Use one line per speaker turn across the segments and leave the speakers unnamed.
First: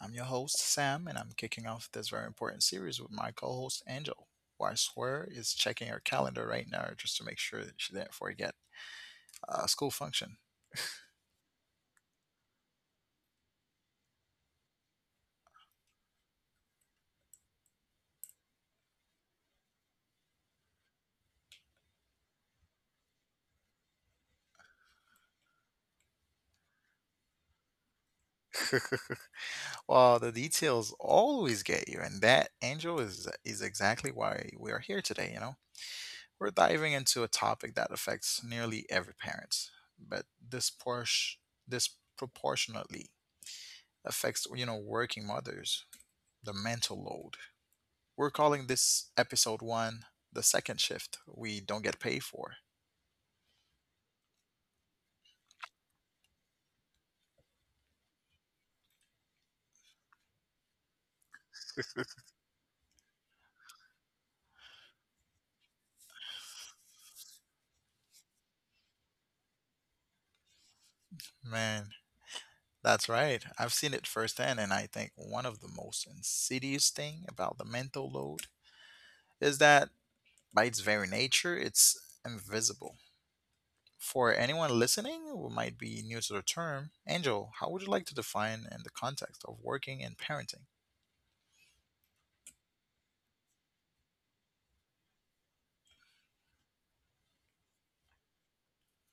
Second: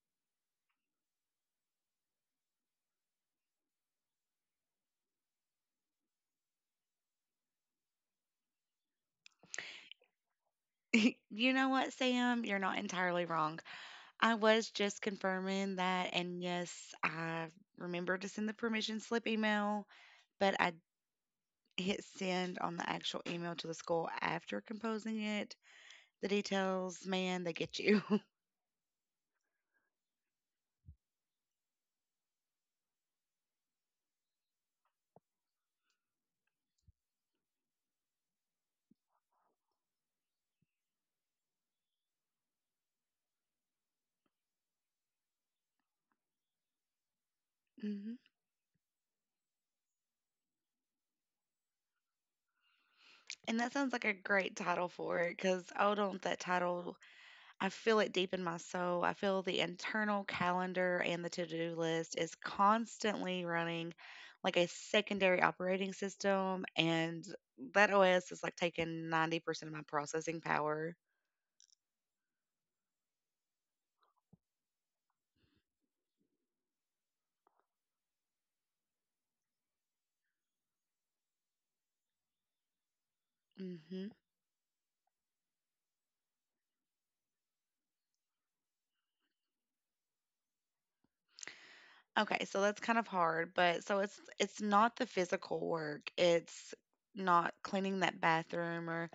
I'm your host, Sam, and I'm kicking off this very important series with my co host, Angel, who I swear is checking her calendar right now just to make sure that she didn't forget a school function.
You know what, Sam? You're not entirely wrong. I was just confirming that, and yes, I remember to send the permission slip email, but I hit send on the actual email to the school after composing it. The details, man, they get you.
Well, the details always get you, and that, Angel, is exactly why we are here today, you know? We're diving into a topic that affects nearly every parent, but disproportionately affects, you know, working mothers, the mental load.
Mhm.
We're calling this episode one, the second shift we don't get paid for.
And that sounds like a great title for it because I don't that title. I feel it deep in my soul. I feel the internal calendar and the to do list is constantly running like a secondary operating system. And that OS is like taking 90% of my processing power.
Man, that's right. I've seen it firsthand, and I think one of the most insidious thing about the mental load is that by its very nature, it's invisible.
Hmm.
For anyone listening who might be new to the term, Angel, how would you like to define in the context of working and parenting?
Okay, so that's kind of hard, but so it's not the physical work. It's not cleaning that bathroom or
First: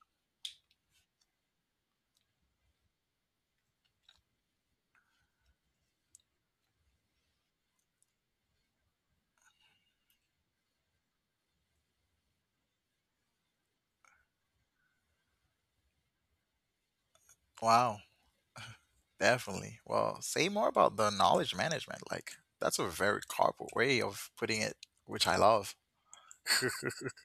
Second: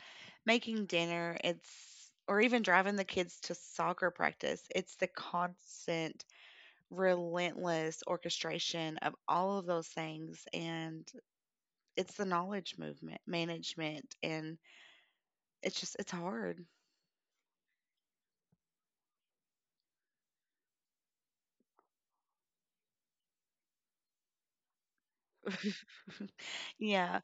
making dinner. It's or even driving the kids to soccer practice. It's the constant, relentless orchestration of all of those things, and it's the knowledge movement management, and it's just it's hard.
Wow, definitely. Well, say more about the knowledge management. Like, that's a very corporate way of putting it, which I love.
Yeah.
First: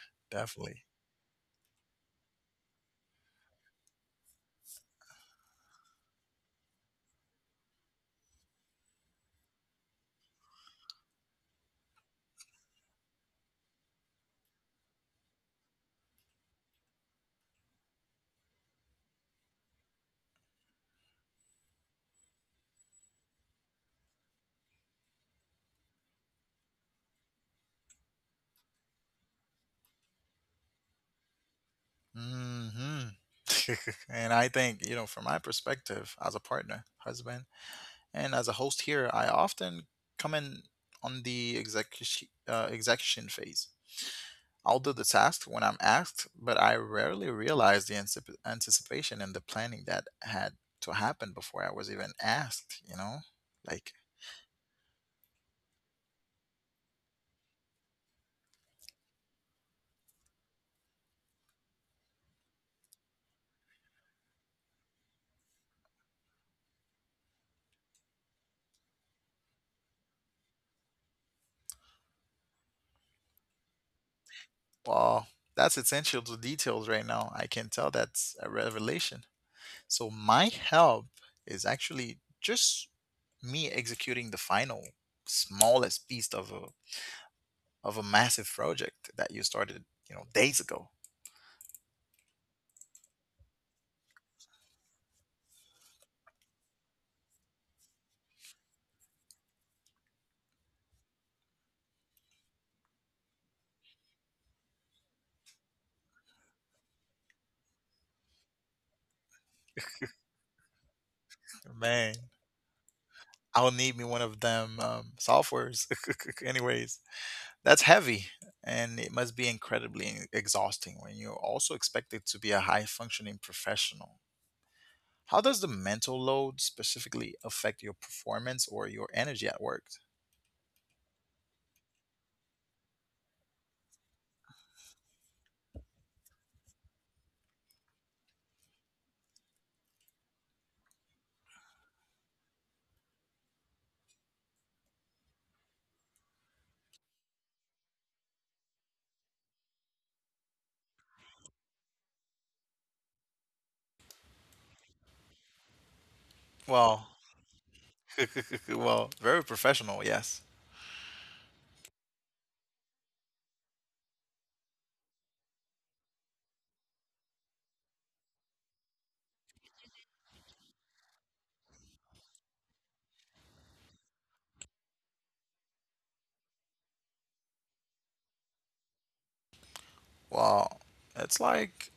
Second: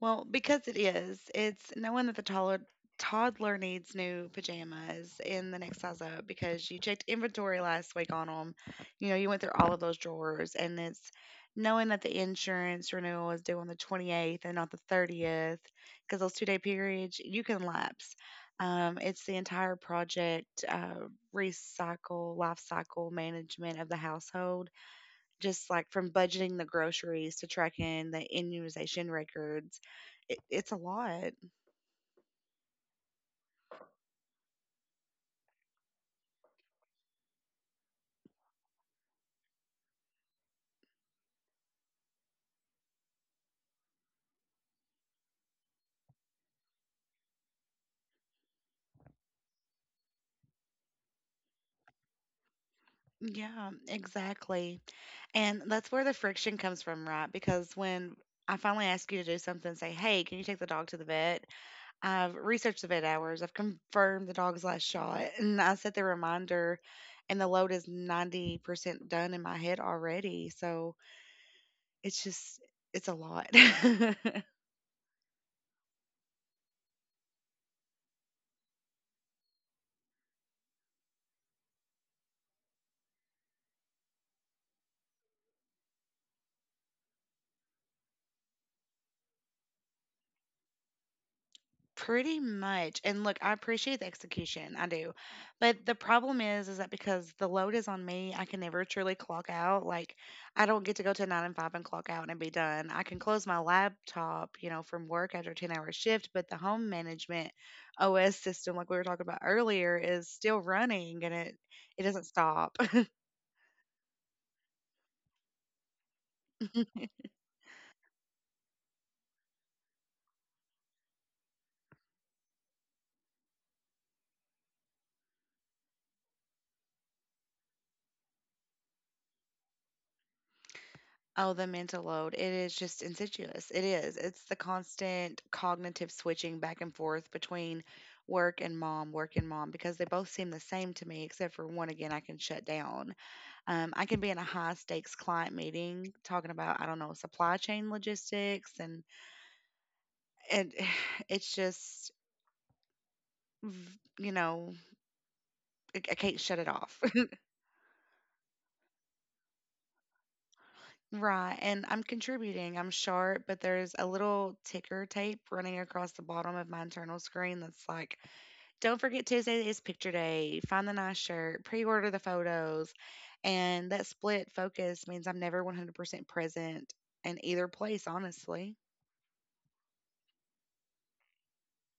Well, because it
Definitely.
is, it's knowing that the toddler needs new pajamas in the next size up because you checked inventory last week on them. You know, you went through all of those drawers, and it's knowing that the insurance renewal is due on the 28th and not the 30th because those 2 day periods you can lapse. It's the entire project recycle, life cycle management of the household, just like from budgeting the groceries to tracking the immunization records. It's a lot.
Hmm. And I think, you know, from my perspective as a partner, husband, and as a host here, I often come in on the execution phase. I'll do the task when I'm asked, but I rarely realize the anticipation and the planning that had to happen before I was even asked, you know?
Yeah,
Like,
exactly. And that's where the friction comes from, right? Because when I finally ask you to do something, say, hey, can you take the dog to the vet? I've researched the vet hours, I've confirmed the dog's last shot, and I set the reminder, and the load is 90% done in my head already. So it's just, it's a lot.
well, that's essential to details right now. I can tell that's a revelation. So, my help is actually just me executing the final smallest piece of a massive project that you started, you know, days ago.
Pretty much. And look, I appreciate the execution. I do. But the problem is that because the load is on me, I can never truly clock out. Like, I don't get to go to nine and five and clock out and be done. I can close my laptop, you know, from work after a 10-hour shift, but the home management OS system, like we were talking about earlier, is still running, and it
Man,
doesn't stop.
I'll need me one of them softwares anyways. That's heavy, and it must be incredibly exhausting when you're also expected to be a high functioning professional. How does the mental load specifically affect your performance or your energy at work?
Oh, the mental load. It is just insidious. It is. It's the constant cognitive switching back and forth between work and mom, because they both seem the same to me, except for one again, I can shut down. I can be in a high stakes client meeting talking about, I don't know, supply chain logistics, and it's just, you know, I can't shut it off.
Well, well, very professional, yes.
Right, and I'm contributing. I'm sharp, but there's a little ticker tape running across the bottom of my internal screen that's like, don't forget Tuesday is picture day. Find the nice shirt, pre order the photos. And that split focus means I'm never 100% present in either place, honestly.
Well, it's like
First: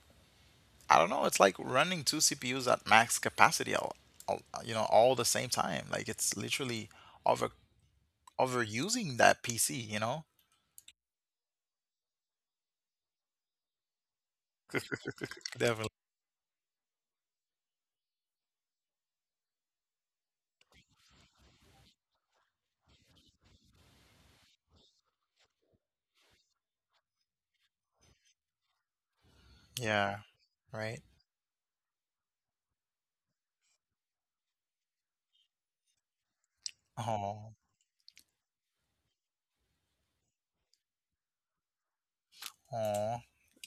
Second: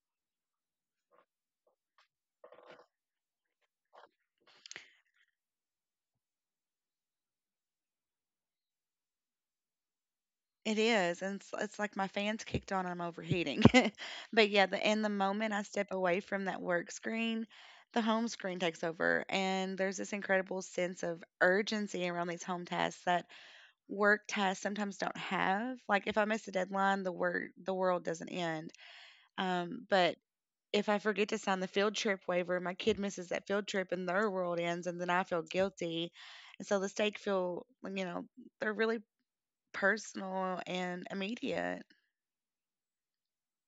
I don't know, it's like running two CPUs at max capacity all the same time. Like it's literally over overusing that PC, you know?
It is. And it's like my fans kicked on, I'm overheating. But yeah, and the moment I step
Definitely.
away from that work screen, the home screen takes over. And there's this incredible sense of urgency around these home tasks that work tasks sometimes don't have. Like if I miss a deadline, the world doesn't end. But
Yeah,
if I
right.
forget to sign the field trip waiver, my kid misses that field trip and their world ends, and then I feel guilty. And so the stakes
Oh.
feel, like, you know, they're really personal and immediate.
Oh,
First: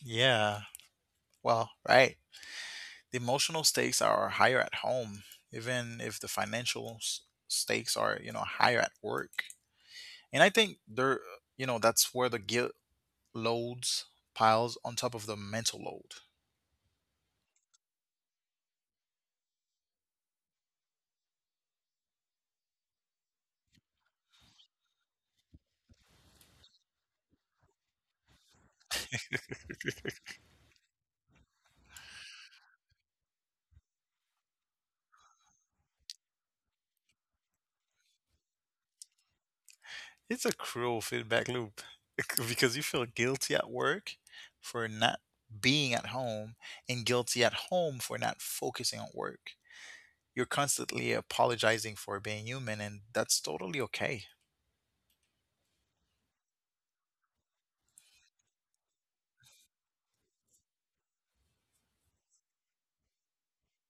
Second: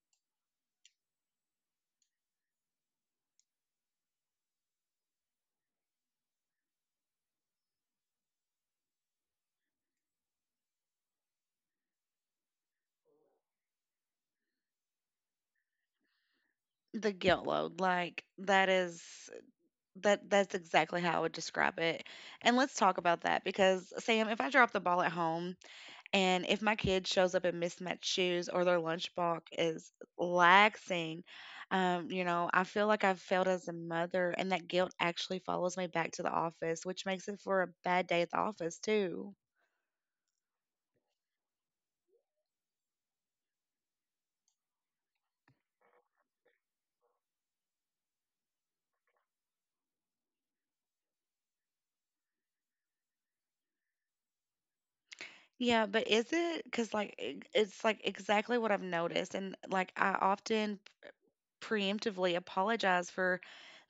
yeah. Well, right. The emotional stakes are higher at home, even if the financial stakes are, you know, higher at work. And I think there, you know, that's where the guilt loads piles on top of the mental load.
The guilt load, like that is that's exactly how I would describe it. And let's talk about that because Sam, if I drop the ball at home, and if my kid shows up in mismatched shoes or their lunchbox is laxing, you know, I feel like I've failed as a mother, and that guilt actually follows me back to the office, which makes it for a bad day at the office too.
It's a cruel feedback loop because you feel guilty at work for not being at home and guilty at home for not focusing on work. You're constantly apologizing for being human, and that's totally okay.
Yeah, but is it? Because like it's like exactly what I've noticed, and like I often preemptively apologize for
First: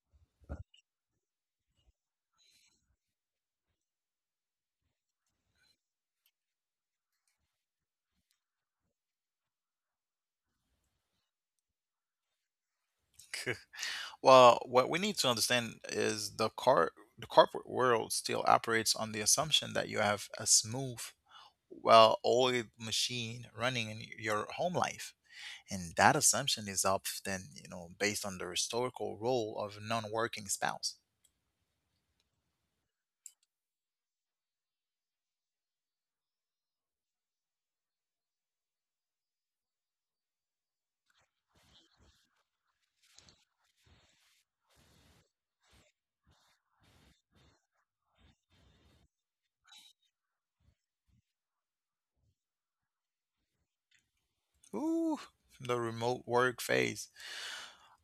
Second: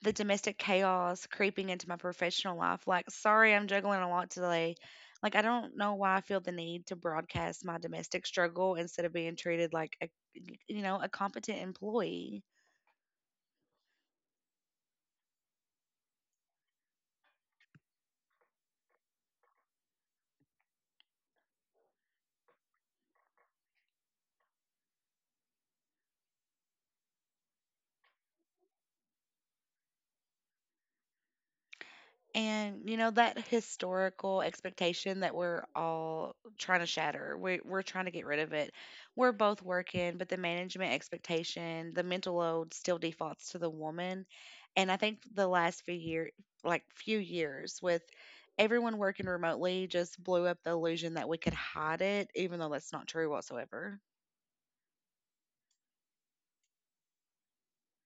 the domestic chaos creeping into my professional life. Like, sorry, I'm juggling a lot today. Like, I don't know why I feel the need to broadcast my domestic struggle instead of being treated like a, you know, a competent employee.
Well, what we need to understand is the corporate world still operates on the assumption that you have a smooth, well-oiled machine running in your home life. And that assumption is often, you know, based on the historical role of non-working spouse.
And you know that historical expectation that we're all trying to shatter. We're trying to get rid of it. We're both working, but the management expectation, the mental load still defaults to the woman. And I think the last few year like few years with everyone working remotely just blew up the illusion that we could hide it, even though that's not true whatsoever.
Ooh, the remote work phase.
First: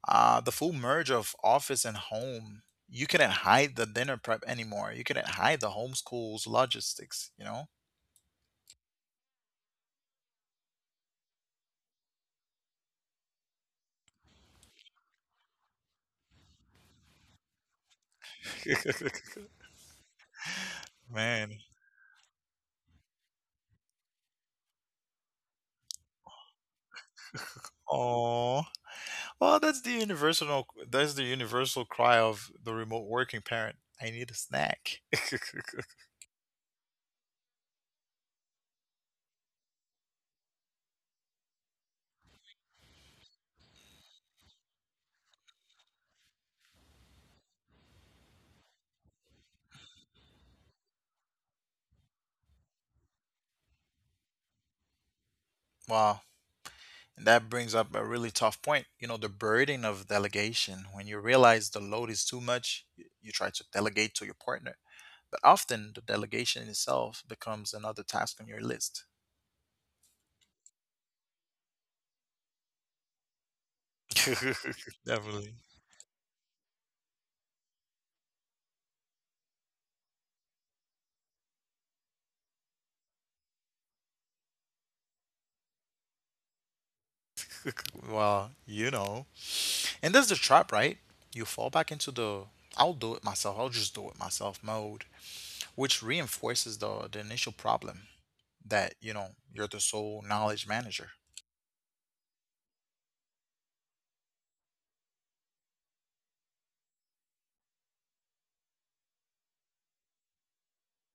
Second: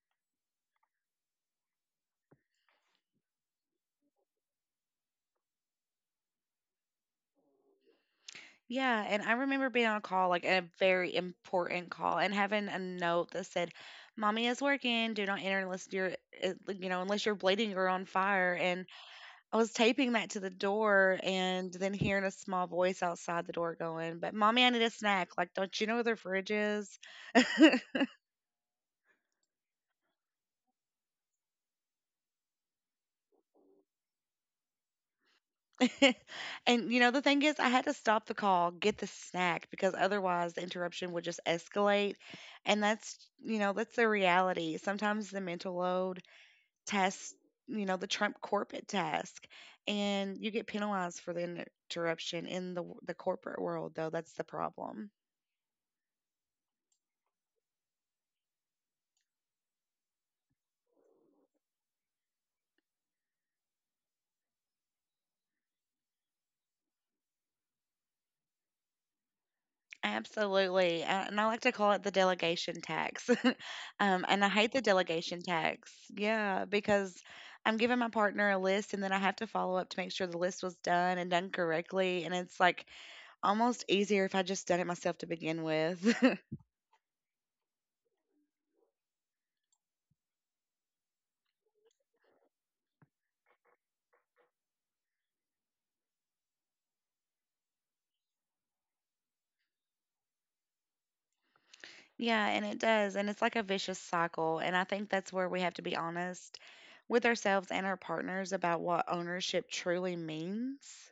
The full merge of office and home. You couldn't hide the dinner prep anymore. You couldn't hide the homeschool's logistics, you know?
Yeah, and I remember being on a call, like a very important call, and having a note that said, "Mommy is working. Do not enter unless you're, you know, unless you're bleeding or on fire." And I was taping that to the door,
Man.
and then hearing a small voice outside the door going, "But mommy, I need a snack. Like, don't you know where the fridge is?"
Oh. Well, that's the universal cry of the remote working parent. I need a snack.
And you know, the thing is, I had to stop the call, get the snack, because otherwise the interruption would just escalate, and that's, you know, that's the reality. Sometimes the mental load test, you know, the Trump corporate task, and you get penalized for the interruption in the corporate world. Though that's the problem.
Wow. And that brings up a really tough point. You know, the burden of delegation. When you realize the load is too much, you try to delegate to your partner. But often the delegation itself becomes another task on your list.
Absolutely, and I like to call it the delegation tax. And I hate the delegation
Definitely.
tax. Yeah, because I'm giving my partner a list, and then I have to follow up to make sure the list was done and done correctly. And it's like almost easier if I just done it myself to begin with.
Well, you know. And that's the trap, right? You fall back into the I'll do it myself, I'll just do it myself mode, which reinforces the initial problem. That, you know, you're the sole knowledge manager.
Yeah, and it does. And it's like a vicious cycle. And I think that's where we have to be honest with ourselves and our partners about what ownership truly means.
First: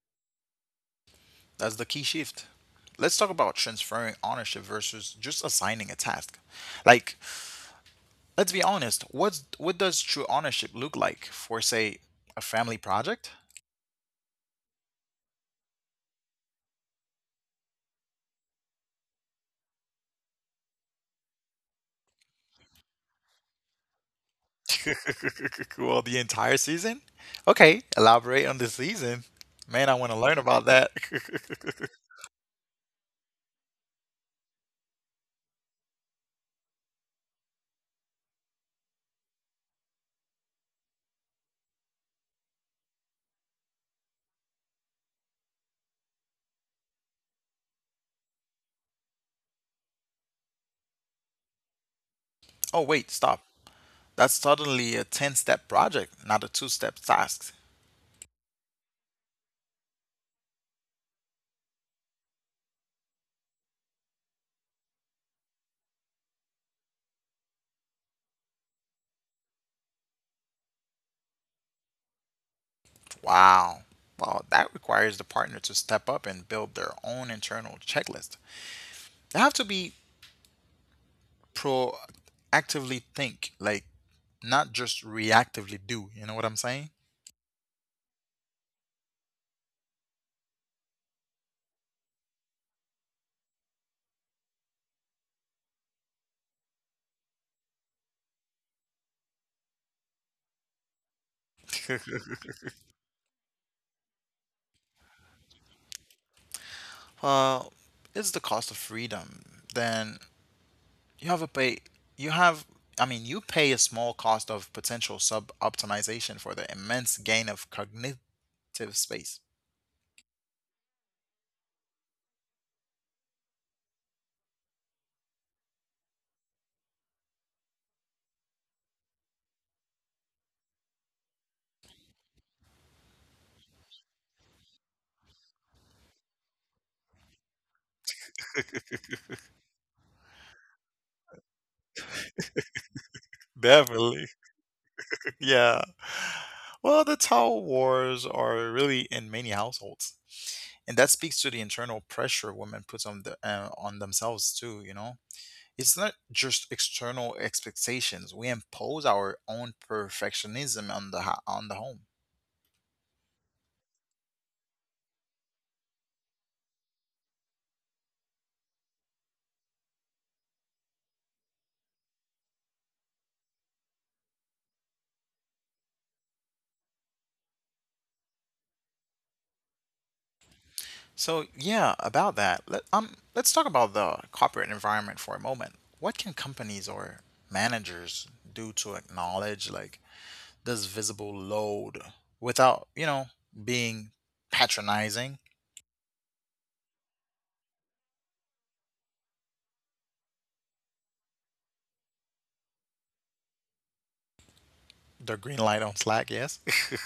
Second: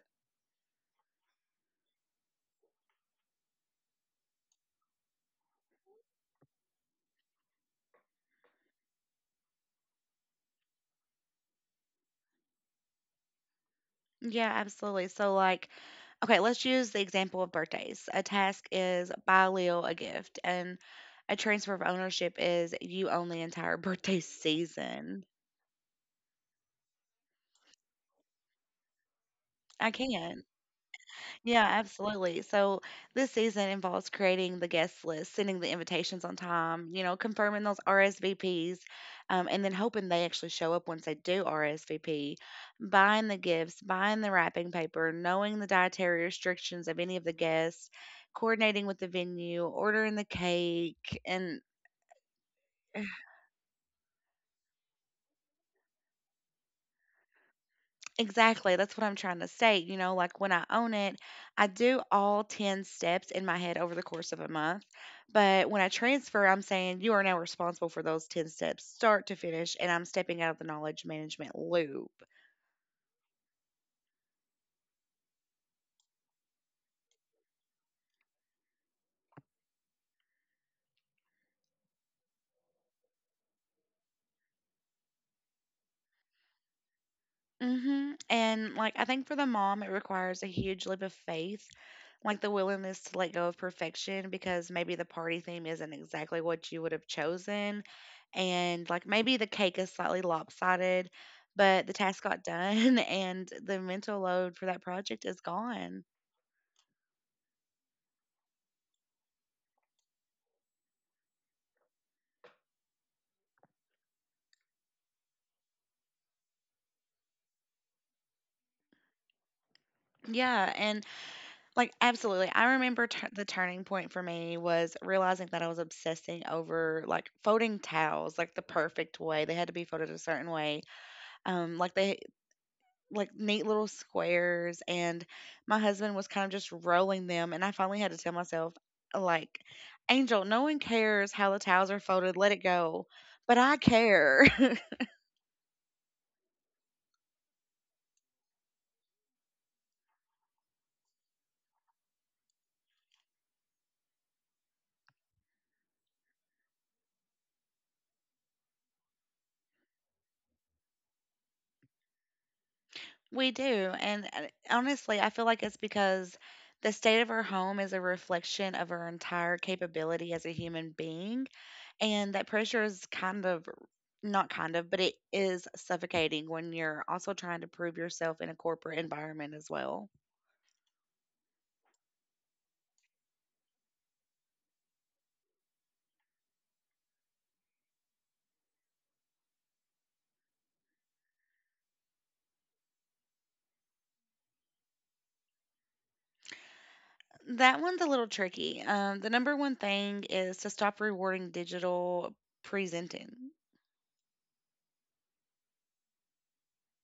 That's the key shift. Let's talk about transferring ownership versus just assigning a task. Like, let's be honest, what does true ownership look like for say a family project?
Yeah, absolutely. So, like, okay, let's use the example of birthdays. A task is buy Leo a gift, and a transfer of ownership is you own the entire birthday season.
Well, the entire season? Okay, elaborate on the season. Man,
I
I want to learn
can't.
about that.
Yeah, absolutely. So this season involves creating the guest list, sending the invitations on time, you know, confirming those RSVPs, and then hoping they actually show up once they do RSVP, buying the gifts, buying the wrapping paper, knowing the dietary restrictions of any of the guests, coordinating with the venue, ordering the cake, and
Oh, wait, stop. That's suddenly a 10 step project, not a two step task.
exactly. That's what I'm trying to say. You know, like when I own it, I do all 10 steps in my head over the course of a month. But when I transfer, I'm saying you are now responsible for those 10 steps, start to finish. And I'm stepping out of the knowledge management loop.
Wow. Well, that requires the partner to step up and build their own internal checklist. They have to be proactively think, like not just reactively do. You know what I'm saying?
Hmm. And like, I think for the mom, it requires a huge leap of faith, like the willingness to let go of perfection because maybe the party theme isn't exactly what you would have chosen. And like maybe the cake is slightly lopsided, but the task got done, and the mental load for that project is gone.
Well, it's the cost of freedom. Then you have a pay. You have. I mean, you pay a small cost of potential sub optimization for the immense gain of cognitive space.
Yeah. And like, absolutely. I remember the turning point for me was realizing that I was obsessing over like folding towels, like the perfect way. They had to be folded a certain way. Like they like neat little squares, and my husband was kind of just rolling them, and I finally had to tell myself like Angel, no one cares how the towels are folded, let it go. But I
Definitely.
care.
Yeah. Well, the towel wars are really in many households. And that speaks to the internal pressure women put on on themselves too, you know. It's not just external expectations. We impose our own perfectionism on on the home.
We do. And honestly, I feel like it's because the state of our home is a reflection of our entire capability as a human being, and that pressure is not kind of, but it is suffocating when you're also trying to prove yourself in a corporate environment as well.
So, yeah, about that. Let's talk about the corporate environment for a moment. What can companies or managers do to acknowledge like this visible load without, you know, being patronizing.
That one's a little tricky. The number one thing is to stop rewarding digital presenting.
The green light on Slack, yes.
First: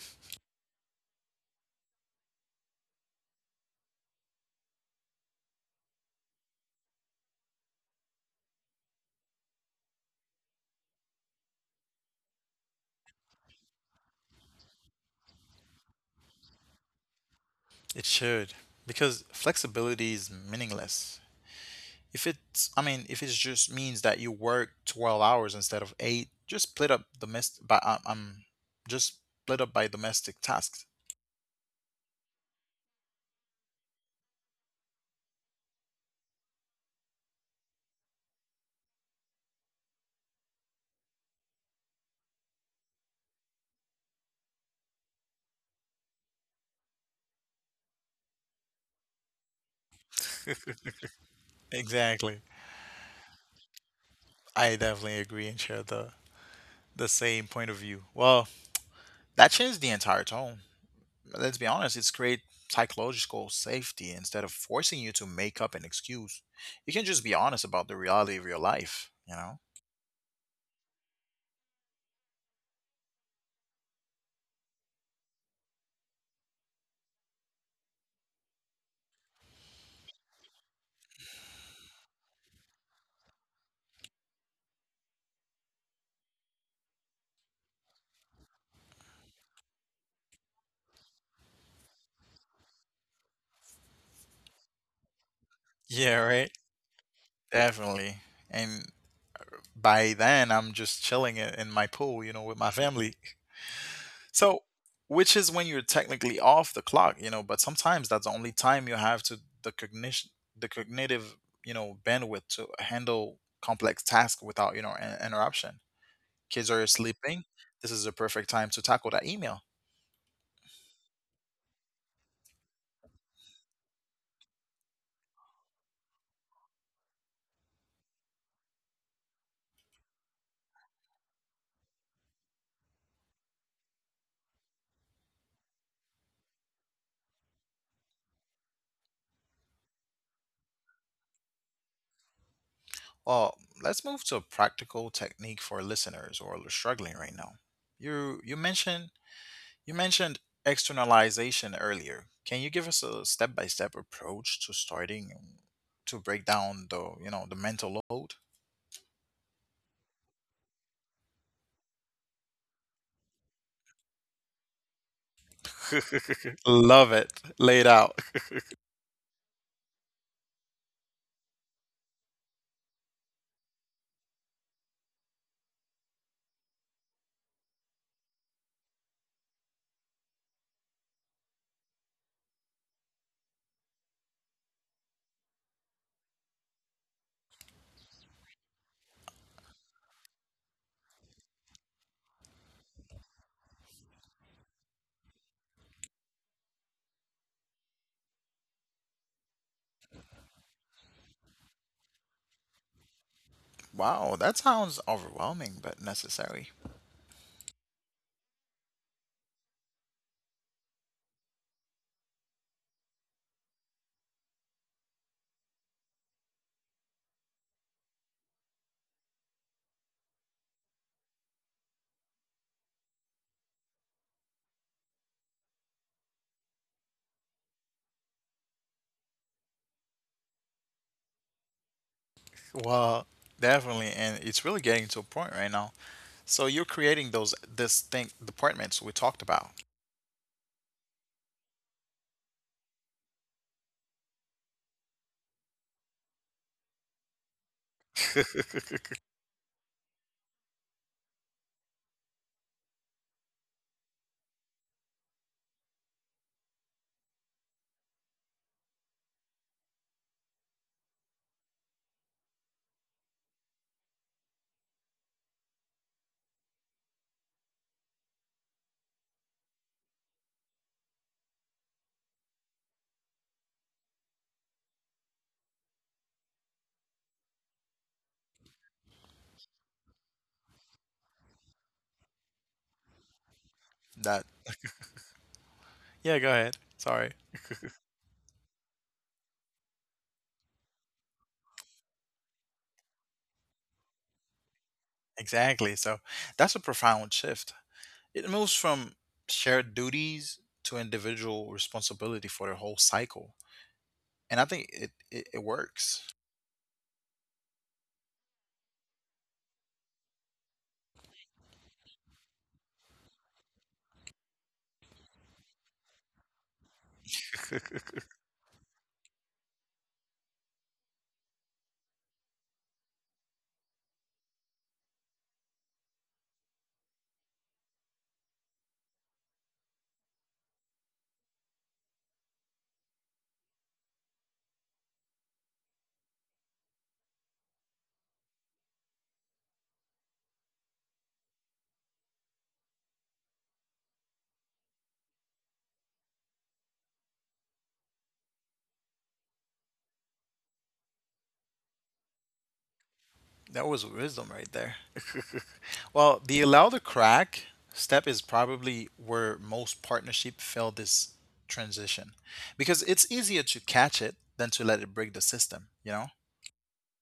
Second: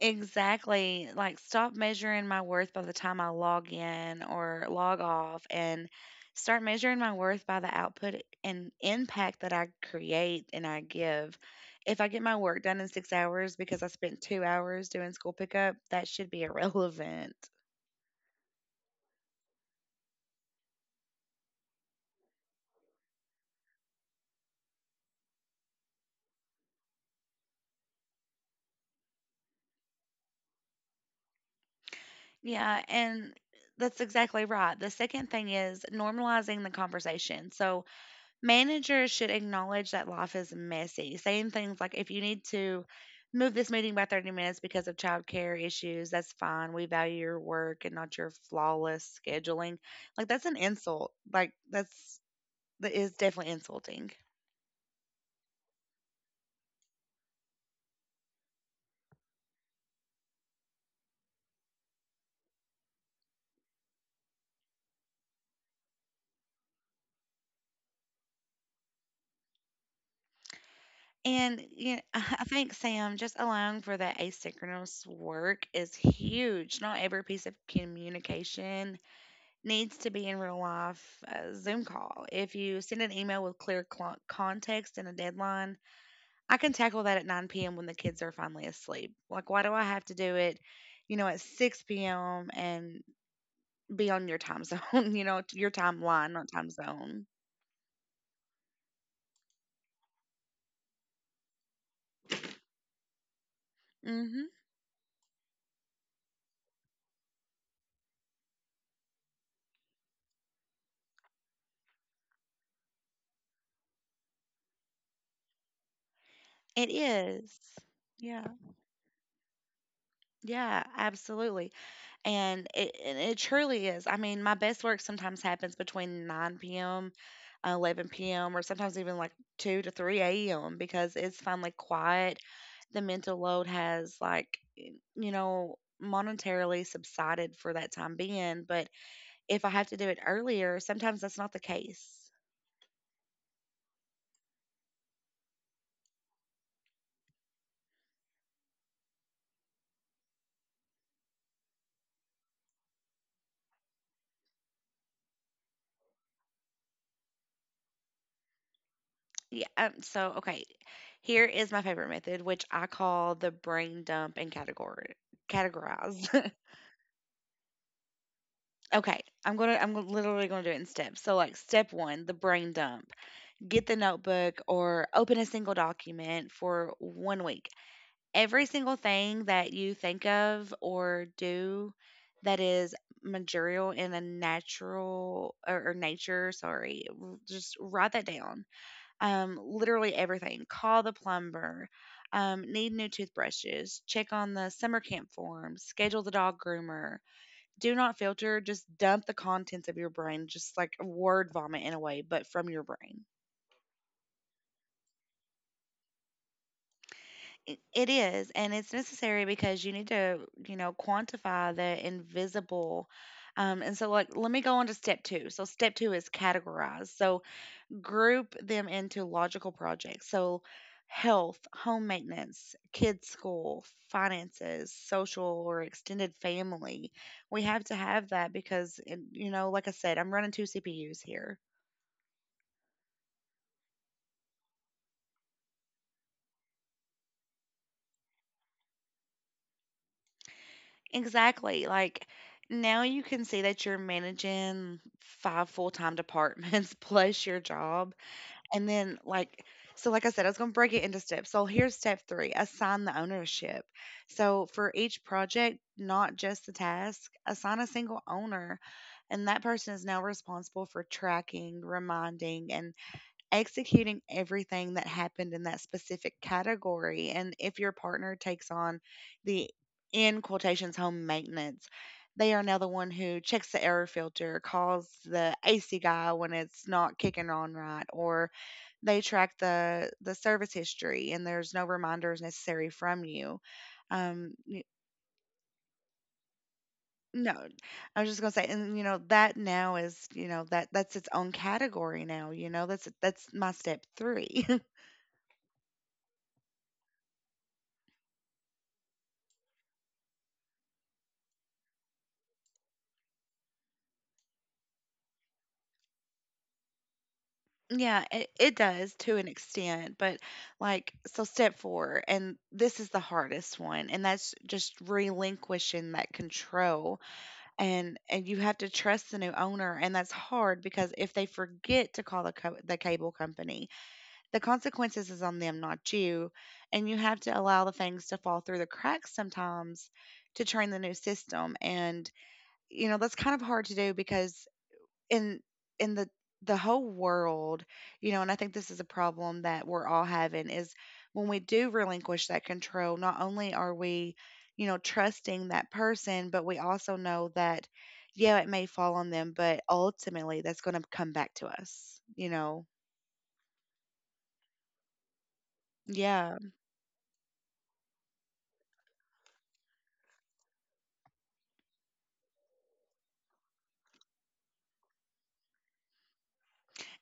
Exactly. Like, stop measuring my worth by the time I log in or log off, and start measuring my worth by the output and impact that I create and I give. If I get my work done in 6 hours because I spent 2 hours doing school pickup, that should be irrelevant.
It should. Because flexibility is meaningless. If it's, I mean, if it just means that you work 12 hours instead of 8, just split up domestic, by, just split up by domestic tasks.
Yeah, and that's exactly right. The second thing is normalizing the conversation. So, managers should acknowledge that life is messy, saying things like, if you need to move this meeting by 30 minutes because of childcare issues, that's fine. We value your work and not your flawless scheduling. Like, that's an insult. Like,
Exactly.
that is definitely insulting.
I definitely agree and share the same point of view. Well, that changed the entire tone. Let's be honest, it's create psychological safety instead of forcing you to make up an excuse. You can just be honest about the reality of your life, you know?
And you know, I think, Sam, just allowing for that asynchronous work is huge. Not every piece of communication needs to be in real life Zoom call. If you send an email with clear context and a deadline, I can tackle that at 9 p.m. when the kids are finally asleep. Like, why do I have to do it, at 6 p.m. and be on your time zone, you know, your
Yeah,
timeline, not
right.
time zone?
Definitely. And by then, I'm just chilling in my pool, you know, with my family.
hmm
So, which is when you're technically off the clock, you know, but sometimes that's the only time you have to the cognitive, you know, bandwidth to handle complex tasks without, you know, an interruption. Kids are
It
sleeping.
is.
This is the
Yeah.
perfect time to tackle that email.
Yeah, absolutely. And it truly is. I mean, my best work sometimes happens between 9 p.m., 11 p.m., or sometimes even like 2 to 3 a.m. because it's finally quiet, the mental load has like you know monetarily subsided for that time being. But if I have to do it earlier, sometimes that's not the case.
Well, let's move to a practical technique for listeners who are struggling right now. You you mentioned you mentioned externalization earlier. Can you give us a step-by-step approach to starting to break down the, you know, the mental load?
Yeah. So okay, here is my favorite method, which I call the brain dump and category categorize
Love it. Laid out.
Okay, I'm literally gonna do it in steps. So, like, step one, the brain dump. Get the notebook or open a single document for 1 week. Every single thing that you think of or do that is material in a natural or nature, sorry, just write that down. Literally everything. Call the plumber, need new toothbrushes, check on the summer camp form, schedule the dog groomer. Do not filter, just dump the contents of your brain, just like word vomit in a way, but from your brain.
Wow, that sounds overwhelming but necessary.
It is, and it's necessary because you need to, you know, quantify the invisible. And so, like, let me go on to step two. So step two is categorize. So group them into logical projects, so health, home maintenance, kids, school, finances, social, or extended family. We have to have that, because, and, you know, like I said, I'm running two CPUs here.
Well, definitely and it's really getting to a point right now. So you're creating those this thing departments we talked about.
Exactly. Like, now you can see that you're managing five full-time departments plus your job. And then, like, so like I said, I was going to break it into steps. So here's step 3, assign the ownership. So for each project, not just the task, assign a single owner, and that person is now responsible for tracking, reminding, and executing everything that happened in that specific category. And if your partner takes on the, in quotations, home maintenance, they are now the one who checks the air filter, calls the AC guy when it's not kicking on right, or they track the service history, and there's no reminders necessary from you.
That,
Um, y-
yeah, go ahead. Sorry.
no, I was just gonna say, and you know that now is, you know that that's its own category now. You know that's my step three.
Exactly. So that's a profound shift. It moves from shared duties to individual responsibility for the whole cycle. And I think it works.
Yeah, it does to an extent, but like, so step four, and this is the hardest one, and that's just relinquishing that control. And you have to trust the new owner, and that's hard because if they forget to call the the cable company, the consequences is on them, not you. And you have to allow the things to fall through the cracks sometimes to train the new system. And you know, that's kind of hard to do because in in the whole world, you know, and I think this is a problem that we're all having, is when we do relinquish that control, not only are we, you know, trusting that person, but we also know that, yeah, it may fall on them, but ultimately that's going to come back to us, you know.
That was wisdom right there. Well,
Yeah.
the allow the crack step is probably where most partnership fail this transition because it's easier to catch it than to let it break the system, you know?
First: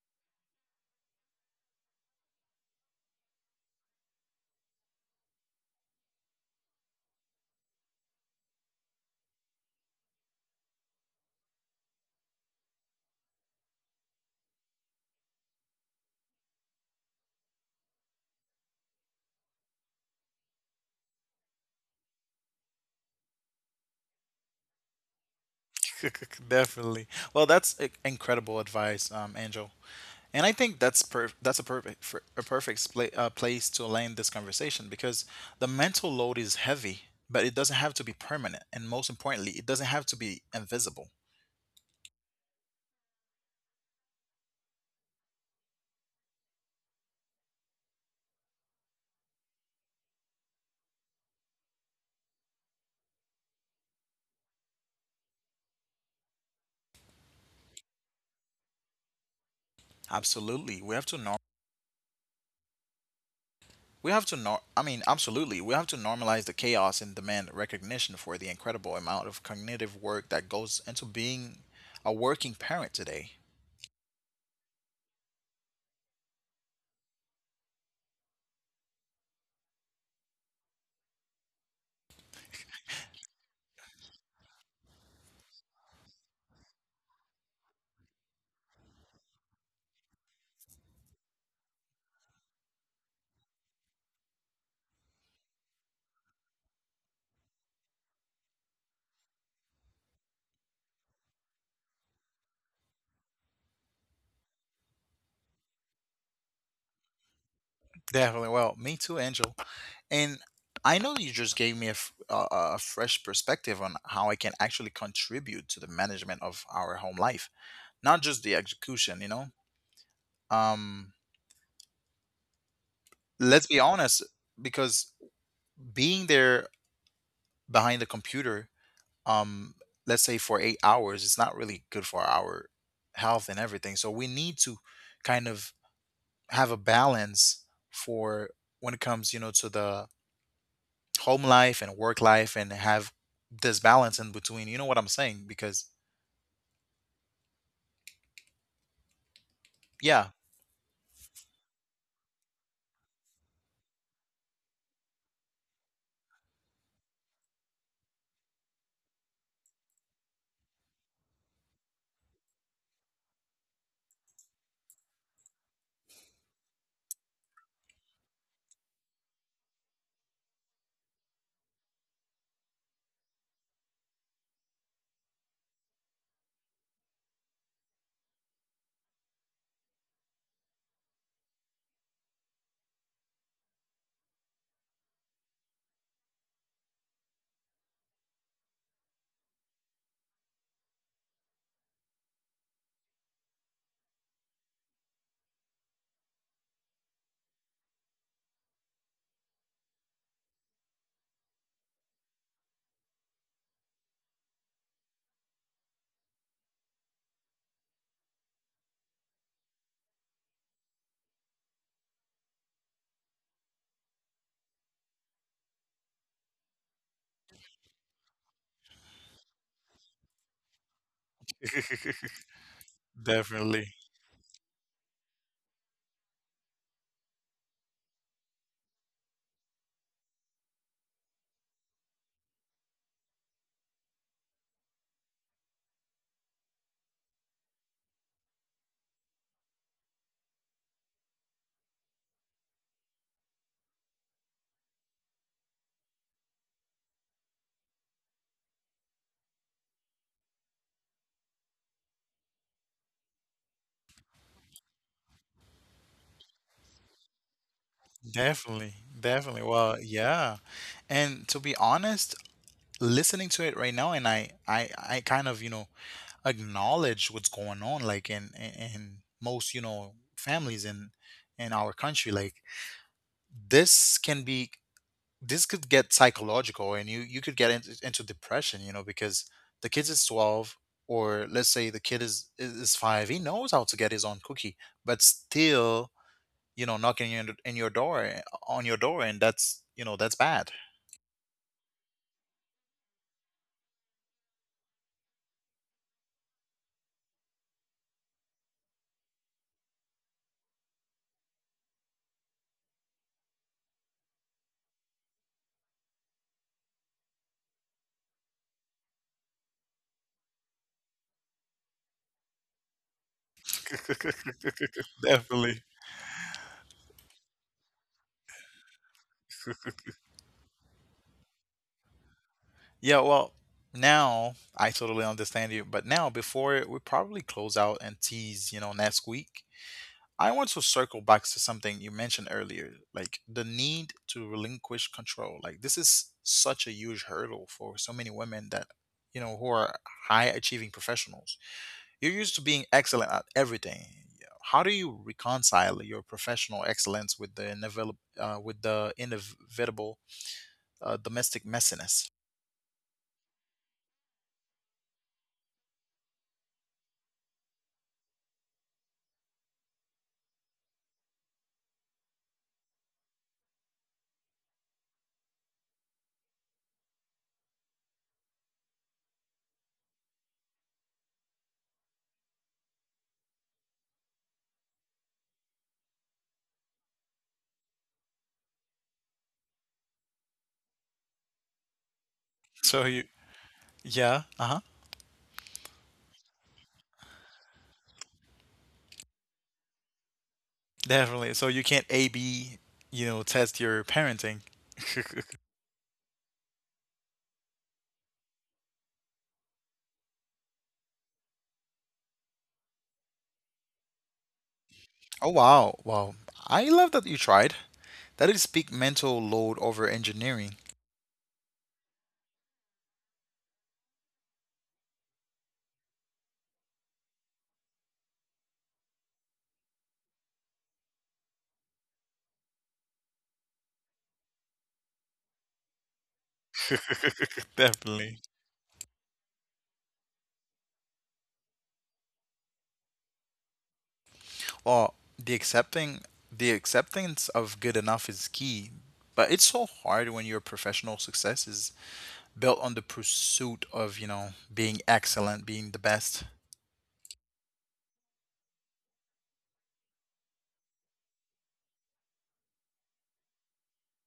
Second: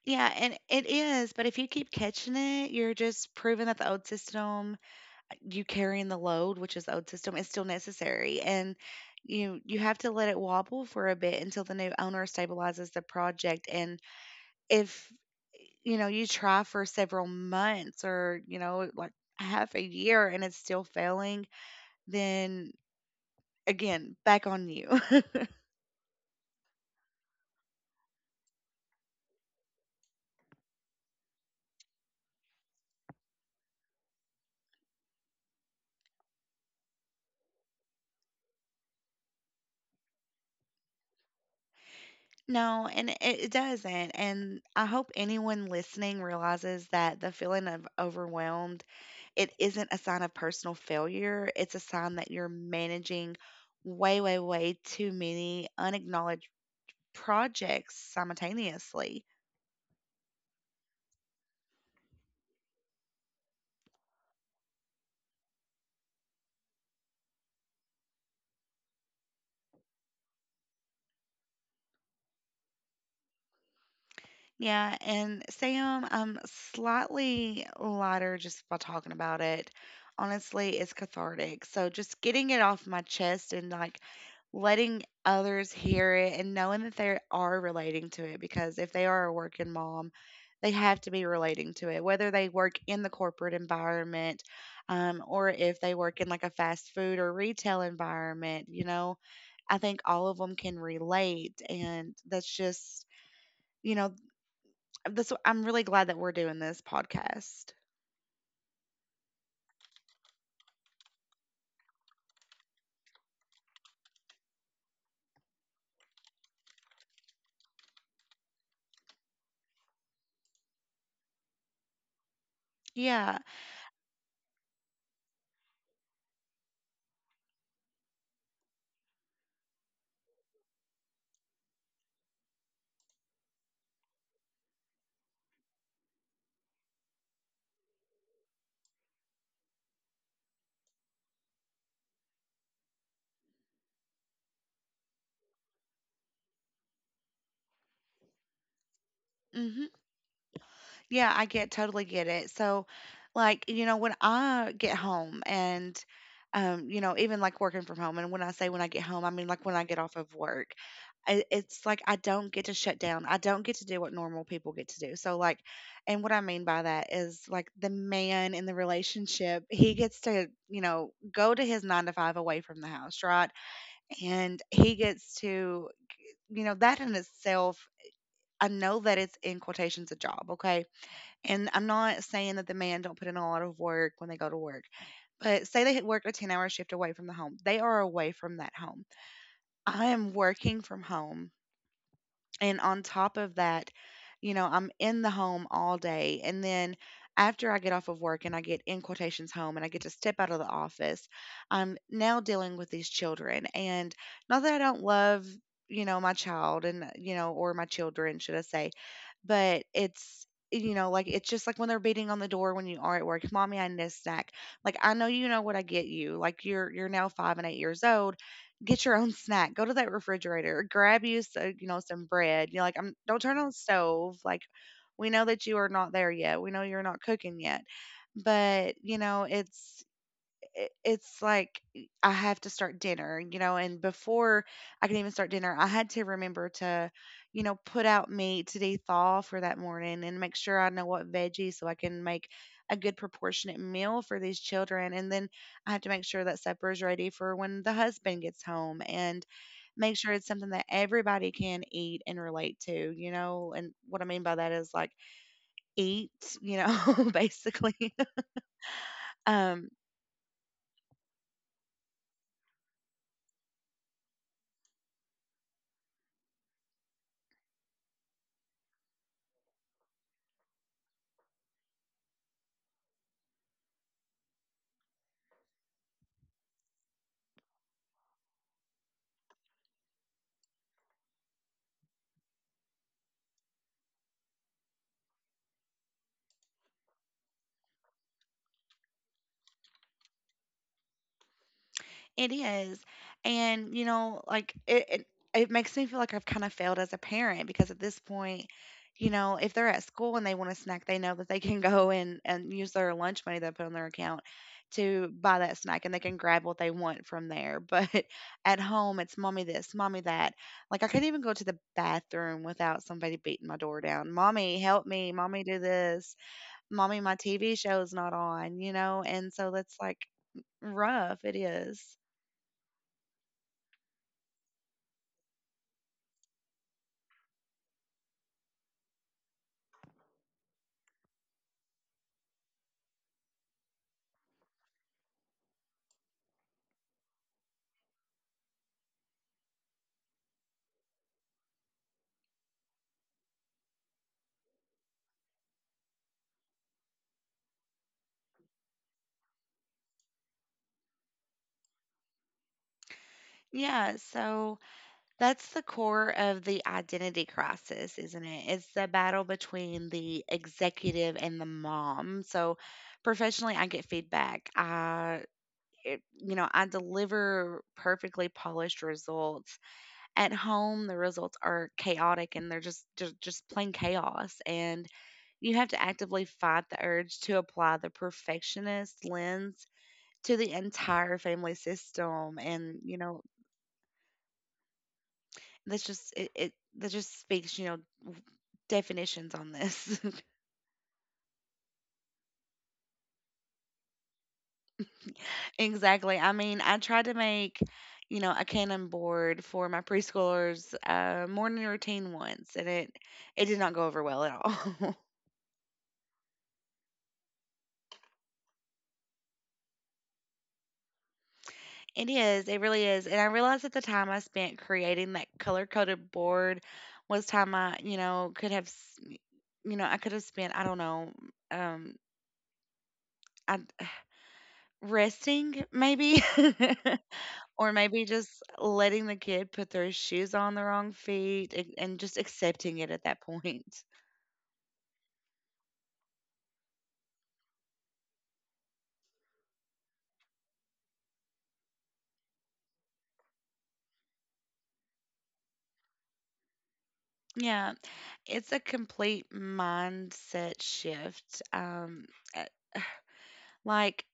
Yeah, and it is, but if you keep catching it, you're just proving that the old system, you carrying the load, which is the old system, is still necessary. And you have to let it wobble for a bit until the new owner stabilizes the project. And if, you know, you try for several months, or you know, like, half a year and it's still failing, then again, back on you.
Definitely. Well, that's incredible advice, Angel. And I think that's that's a perfect spla place to land this conversation because the mental load is heavy, but it doesn't have to be permanent, and most importantly, it doesn't have to be invisible.
No, and it doesn't. And I hope anyone listening realizes that the feeling of overwhelmed, it isn't a sign of personal failure. It's a sign that you're managing way, way, way too many unacknowledged projects simultaneously.
Absolutely, We have to nor. I mean, absolutely, we have to normalize the chaos and demand recognition for the incredible amount of cognitive work that goes into being a working parent today.
Yeah, and Sam, I'm slightly lighter just by talking about it. Honestly, it's cathartic. So just getting it off my chest and, like, letting others hear it and knowing that they are relating to it, because if they are a working mom, they have to be relating to it, whether they work in the corporate environment, or if they work in, like, a fast food or retail environment. You know, I think all of them can relate, and that's just, you know, that's wh I'm really glad that we're doing this podcast.
Definitely. Well, me too, Angel. And I know you just gave me a, f- a fresh perspective on how I can actually contribute to the management of our home life, not just the execution, you know? Um,
Yeah.
let's be honest, because being there behind the computer, um, let's say for 8 hours, it's not really good for our health and everything. So we need to kind of have a balance for when it comes, you know, to the home life and work life and have this balance in between. You know what I'm saying? Because
Mhm.
yeah.
Yeah, I get totally get it. So, like, you know, when I get home and, you know, even like working from home, and when I say when I get home, I mean, like, when I get off of work, it's like I don't get to shut down. I don't get to do what normal people get to do. So, like, and what I mean by that is, like, the man in the relationship, he gets to, you know, go to his nine to five away from the house, right? And he gets to, you know, that in itself, I know that it's, in quotations, a job, okay? And I'm not saying that the man don't put in a lot of work when they go to work, but say they had worked a 10-hour hour shift away from the home. They are away from that home. I am working from home, and on top of that, you know, I'm in the home all day. And then after I get off of work and I get, in quotations, home, and I get to step out of the office, I'm now dealing with these children. And not that I don't love, you know, my child, and, you know, or my children, should I say, but it's, you know, like, it's just like when they're beating on the door when you are at work. Mommy, I need a snack. Like, I know, you know what, I get you, like, you're now 5 and 8 years old. Get your own snack, go to that refrigerator, grab you, so, you know, some bread. You're like, I'm, don't turn on the
Definitely.
stove, like, we know that you are not there yet, we know you're not cooking yet, but, you know, it's, it's like I have to start dinner, you know, and before I can even start dinner, I had to remember to, you know, put out meat to thaw for that morning, and make sure I know what veggies so I can make a good proportionate meal for these children. And then I have to make sure that supper is ready for when the husband gets home, and make sure it's something that everybody can eat and relate to, you know. And what I mean by that is, like, eat, you know, basically.
Definitely. Definitely.
Um,
Well, yeah. And to be honest, listening to it right now and I kind of, you know, acknowledge what's going on like in in most, you know, families in our country. Like this can be this could get psychological and you could get into depression, you know, because the kid is 12, or let's say the kid is 5. He knows how to get his own cookie but still, you know, knocking in your door on your door, and that's you know that's bad.
It is. And, you know, like, it makes me feel like I've kind of failed as a parent, because at this point, you know, if they're at school and they want a snack, they know that they can go and use their lunch money they put on their account to buy that snack, and they can grab what they want from there. But at home, it's mommy this, mommy that. Like, I can't even go to the bathroom without somebody beating my door down. Mommy, help me. Mommy, do
Definitely.
this. Mommy, my TV show's not on, you know? And so that's, like, rough. It is.
Yeah, well, now I totally understand you, but now before we probably close out and tease, you know, next week, I want to circle back to something you mentioned earlier, like the need to relinquish control. Like, this is such a huge hurdle for so many women that, you know, who are high achieving professionals. You're used to being excellent at everything. How do you reconcile your professional excellence with the inevitable, domestic messiness?
Yeah, so that's the core of the identity crisis, isn't it? It's the battle between the executive and the mom. So, professionally, I get feedback. It, you know, I deliver perfectly polished results. At home, the results are chaotic, and they're just plain chaos. And you have to actively fight the urge to apply the perfectionist lens to the entire family system, and
So
you
you,
know
yeah, uh huh,
that's just it, it, that just speaks, you know, w- definitions on this.
definitely. So you can't A B, you know, test your parenting.
Exactly. I mean, I tried to make, you know, a cannon board for my preschoolers' morning routine once, and it did not go over well at all.
Oh, wow, wow. I love that you tried. That is big mental load over engineering.
It is, it really is. And I realized at the time I spent creating that color coded board was time I, you know, could have you know, I could have spent, I don't know, um I, resting maybe. Or maybe
Definitely.
just letting the kid put their shoes on the wrong feet, and just accepting it at that point.
Well, the acceptance of good enough is key, but it's so hard when your professional success is built on the pursuit of, you know, being excellent, being the best.
Yeah, it's a complete mindset shift. Uh, like,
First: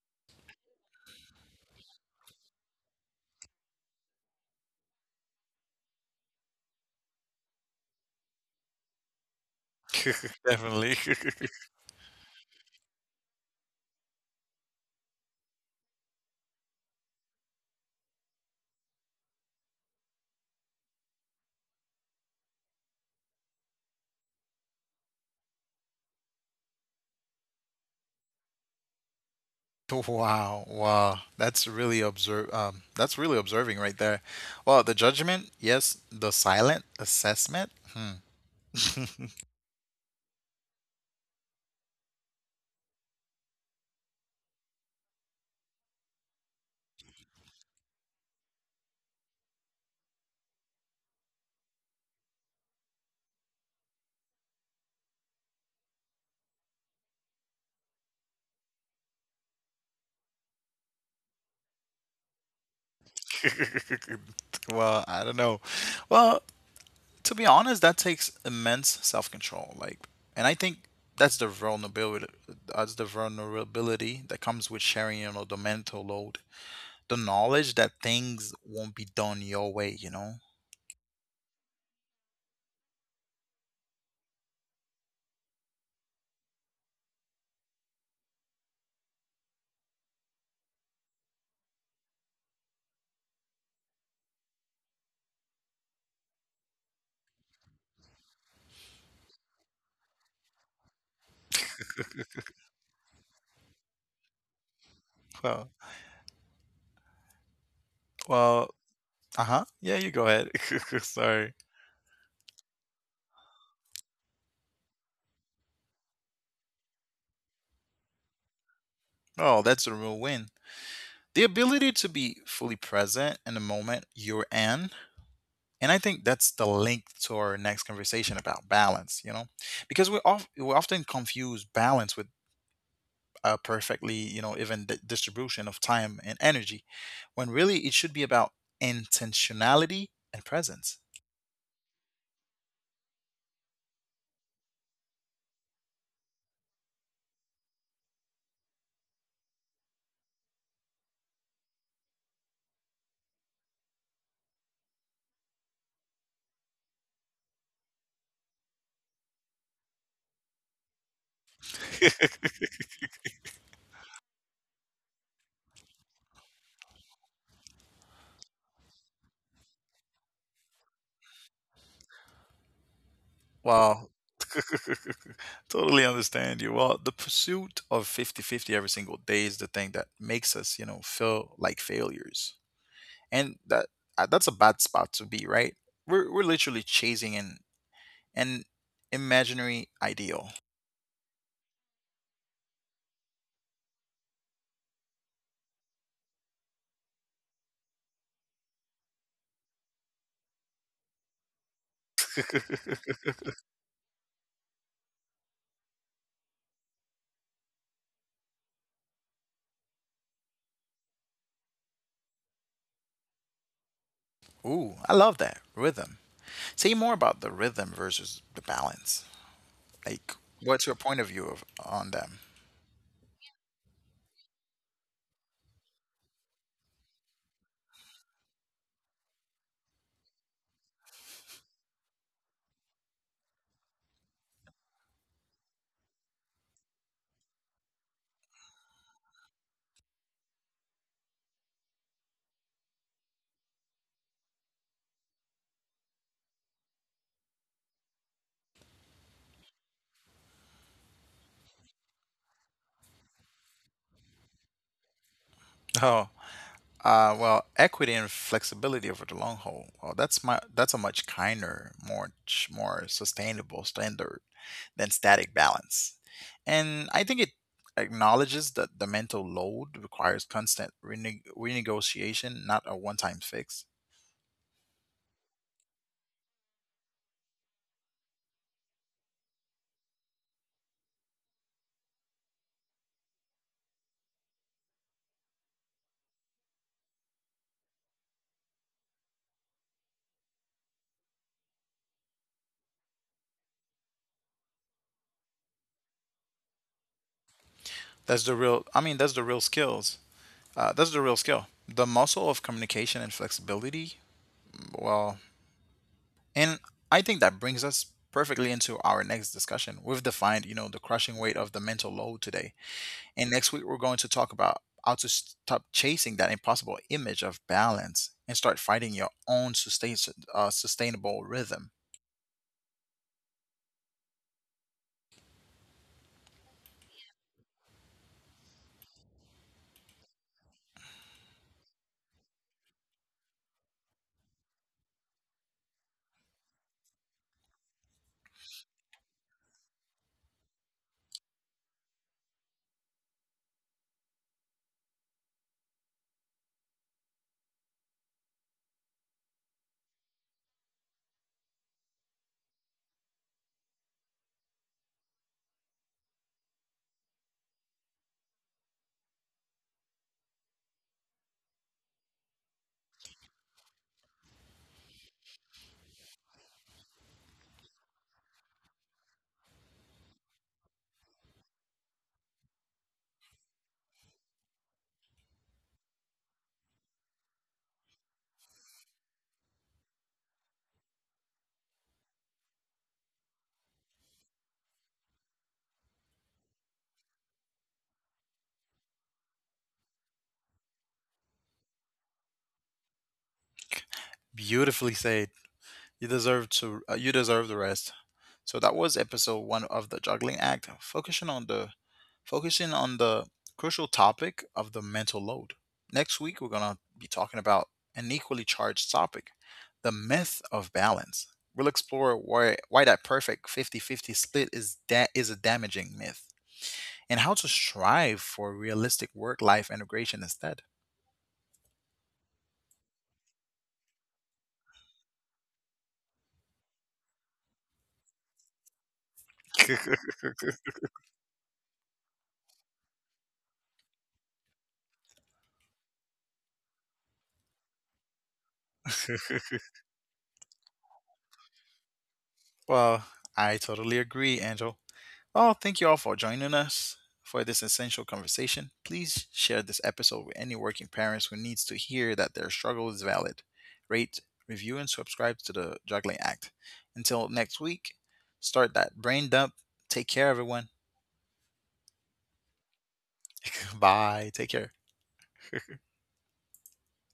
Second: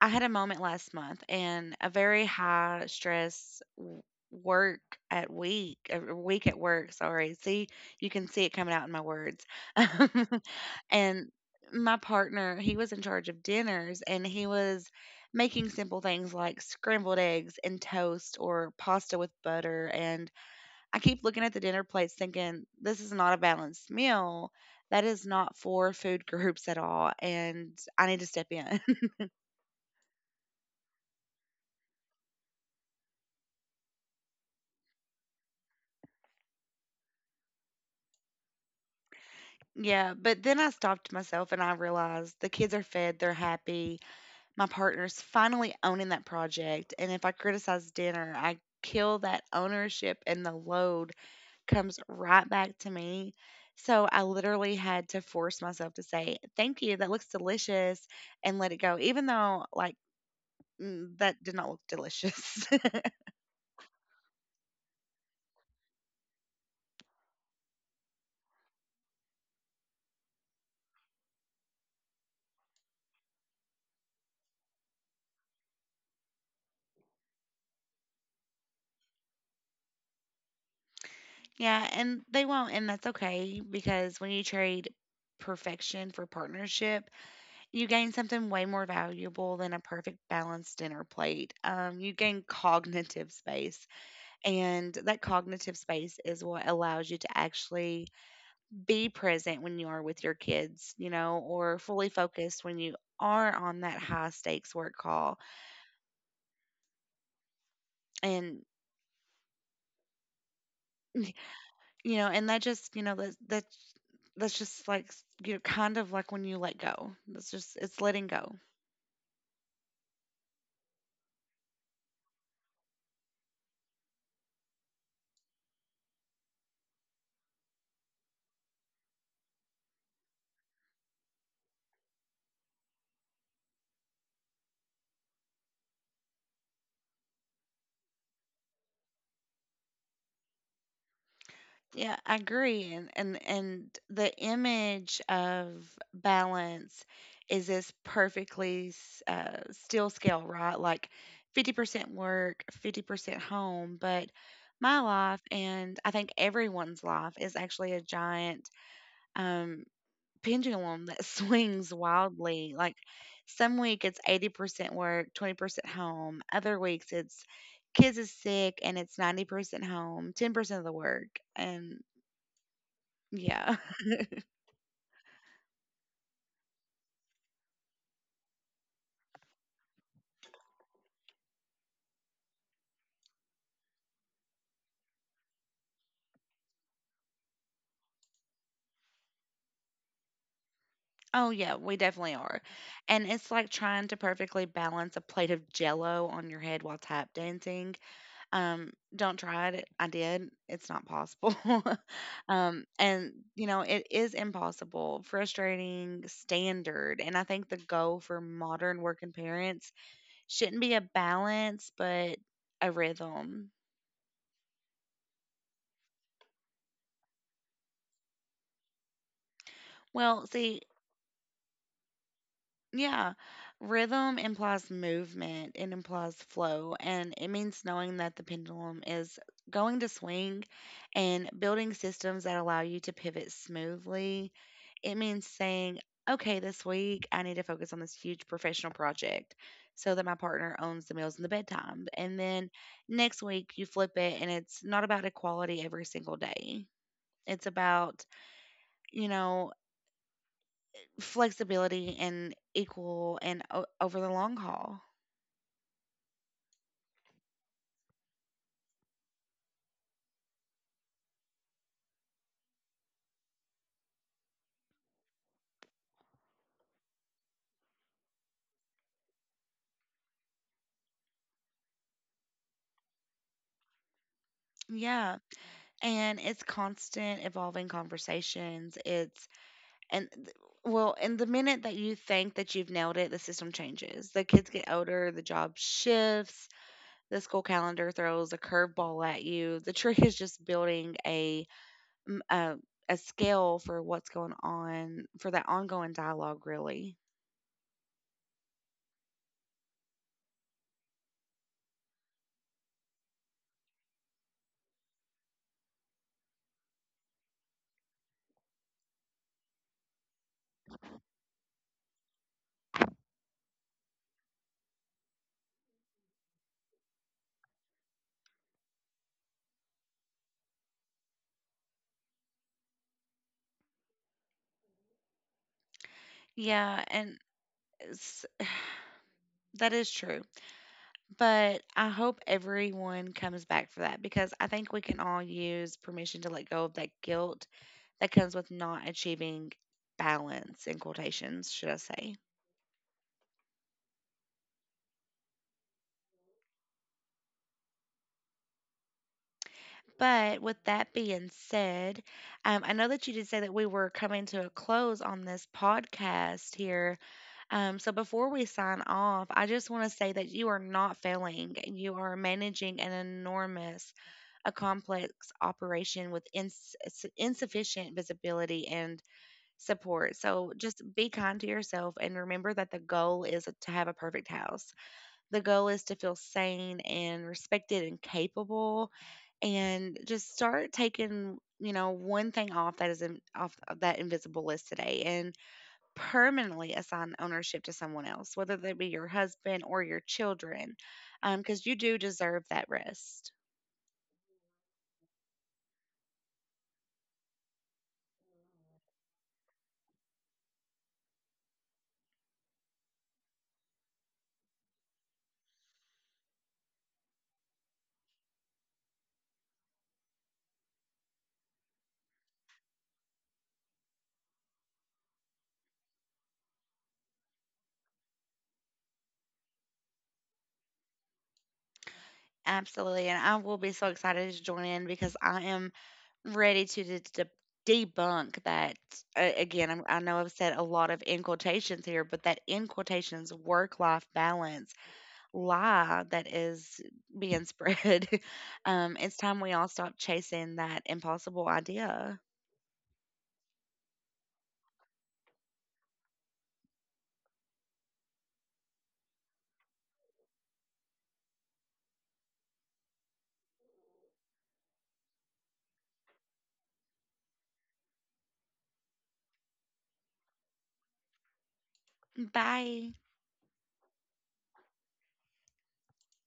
I had a moment last month, and a very high stress work a week at work. Sorry. See, you can see it coming out in my words.
Definitely.
And my partner, he was in charge of dinners, and he was making simple things like scrambled eggs and toast or pasta with butter. And I keep looking at the dinner plates thinking, this is not a balanced meal. That is not for food groups at all. And I need to step in.
Wow, wow. That's really observe that's really observing right there. Well, the judgment, yes, the silent assessment. Hmm.
Yeah, but then I stopped myself and I realized the kids are fed, they're happy. My partner's finally owning that project. And if I criticize dinner, I kill that ownership and the load comes right back to me. So I literally had to force myself to say, thank you, that looks delicious, and let it go, even though, that did not look delicious.
Well, I don't know. Well, to be honest, that takes immense self-control. Like, and I think that's the vulnerability. That's the vulnerability that comes with sharing, you know, the mental load, the knowledge that things won't be done your way. You know.
Yeah, and they won't, and that's okay, because when you trade perfection for partnership, you gain something way more valuable than a perfect balanced dinner plate. You gain cognitive space, and that cognitive space is what allows you to actually be present when you are with your kids, you know, or fully focused when you are on that high stakes work call.
Well,
And,
well, uh huh. Yeah, you go ahead. Sorry.
you and that just, that's just like, kind of like when you let go. It's letting go.
Oh, that's a real win. The ability to be fully present in the moment you're in. And I think that's the link to our next conversation about balance, you know, because we often confuse balance with a perfectly, you know, even distribution of time and energy, when really it should be about intentionality and presence.
Yeah, I agree. And the image of balance is this perfectly still scale, right? Like 50% work, 50% home. But my life, and I think everyone's life, is actually a giant um, pendulum that swings wildly. Like some week it's 80% work, 20% home. Other weeks it's kids is sick and it's 90% home, 10% of the work. And yeah.
Wow, totally understand you. Well, the pursuit of fifty-fifty every single day is the thing that makes us, you know, feel like failures. And that's a bad spot to be, right? We're literally chasing an imaginary ideal.
Oh, yeah, we definitely are. And it's like trying to perfectly balance a plate of jello on your head while tap dancing. Don't try it. I did. It's not possible. And, you know, it is impossible, frustrating, standard. And I think the goal for modern working parents shouldn't be a balance, but a rhythm.
Ooh, I love that rhythm. Say more about the rhythm versus the balance. Like,
Well, see,
what's your point of view on them?
yeah. Rhythm implies movement, it implies flow, and it means knowing that the pendulum is going to swing, and building systems that allow you to pivot smoothly. It means saying, okay, this week I need to focus on this huge professional project so that my partner owns the meals and the bedtime. And then next week you flip it, and it's not about equality every single day. It's about, you know, flexibility and over the long haul.
Oh, well, equity and flexibility over the long haul. Oh, that's a much kinder, much more sustainable standard than static balance, and I think it acknowledges that the mental load requires constant renegotiation, not a one-time fix.
Yeah. And it's constant evolving conversations. And th- well, and the minute that you think that you've nailed it, the system changes. The kids get older, the job shifts, the school calendar throws a curveball at you. The trick is just building mm, a, a scale for what's going on, for that ongoing dialogue, really.
That's the real. I mean, that's the real skills. That's the real skill. The muscle of communication and flexibility. Well, and I think that brings us perfectly into our next discussion. We've defined, you know, the crushing weight of the mental load today. And next week, we're going to talk about how to stop chasing that impossible image of balance and start fighting your own sustainable rhythm.
Yeah. S- that is true. But I hope everyone comes back for that, because I think we can all use permission to let go of that guilt that comes with not achieving balance, in quotations, should I say. But with that being said, I know that you did say that we were coming to a close on this podcast here. So before we sign off, I just want to say that you are not failing. You are managing an enormous, a complex operation with insufficient visibility and support. So just be kind to yourself and remember that the goal is to have a perfect house. The goal is to feel sane and respected and capable, and just start taking, you know, one thing off that is off of that invisible list today and permanently assign ownership to someone else, whether that be your husband or your children, because you do deserve that rest.
Beautifully said. You deserve to. You deserve the rest. So that was episode one of the Juggling Act, focusing on the crucial topic of the mental load. Next week we're gonna be talking about an equally charged topic, the myth of balance. We'll explore why that perfect fifty-fifty split is a damaging myth and how to strive for realistic work-life integration instead.
Absolutely. And I will be so excited to join in because I am ready to de de debunk that. A Again, I know I've said a lot of in quotations here, but that in quotations work-life balance lie that is being spread. It's time we all stop chasing that impossible idea.
Well, I totally agree, Angel. Well, thank you all for joining us for this essential conversation. Please share this episode with any working parents who needs to hear that their struggle is valid. Rate, review, and subscribe to the Juggling Act. Until next week, start that brain dump. Take care, everyone.
Bye.
Bye. Take care.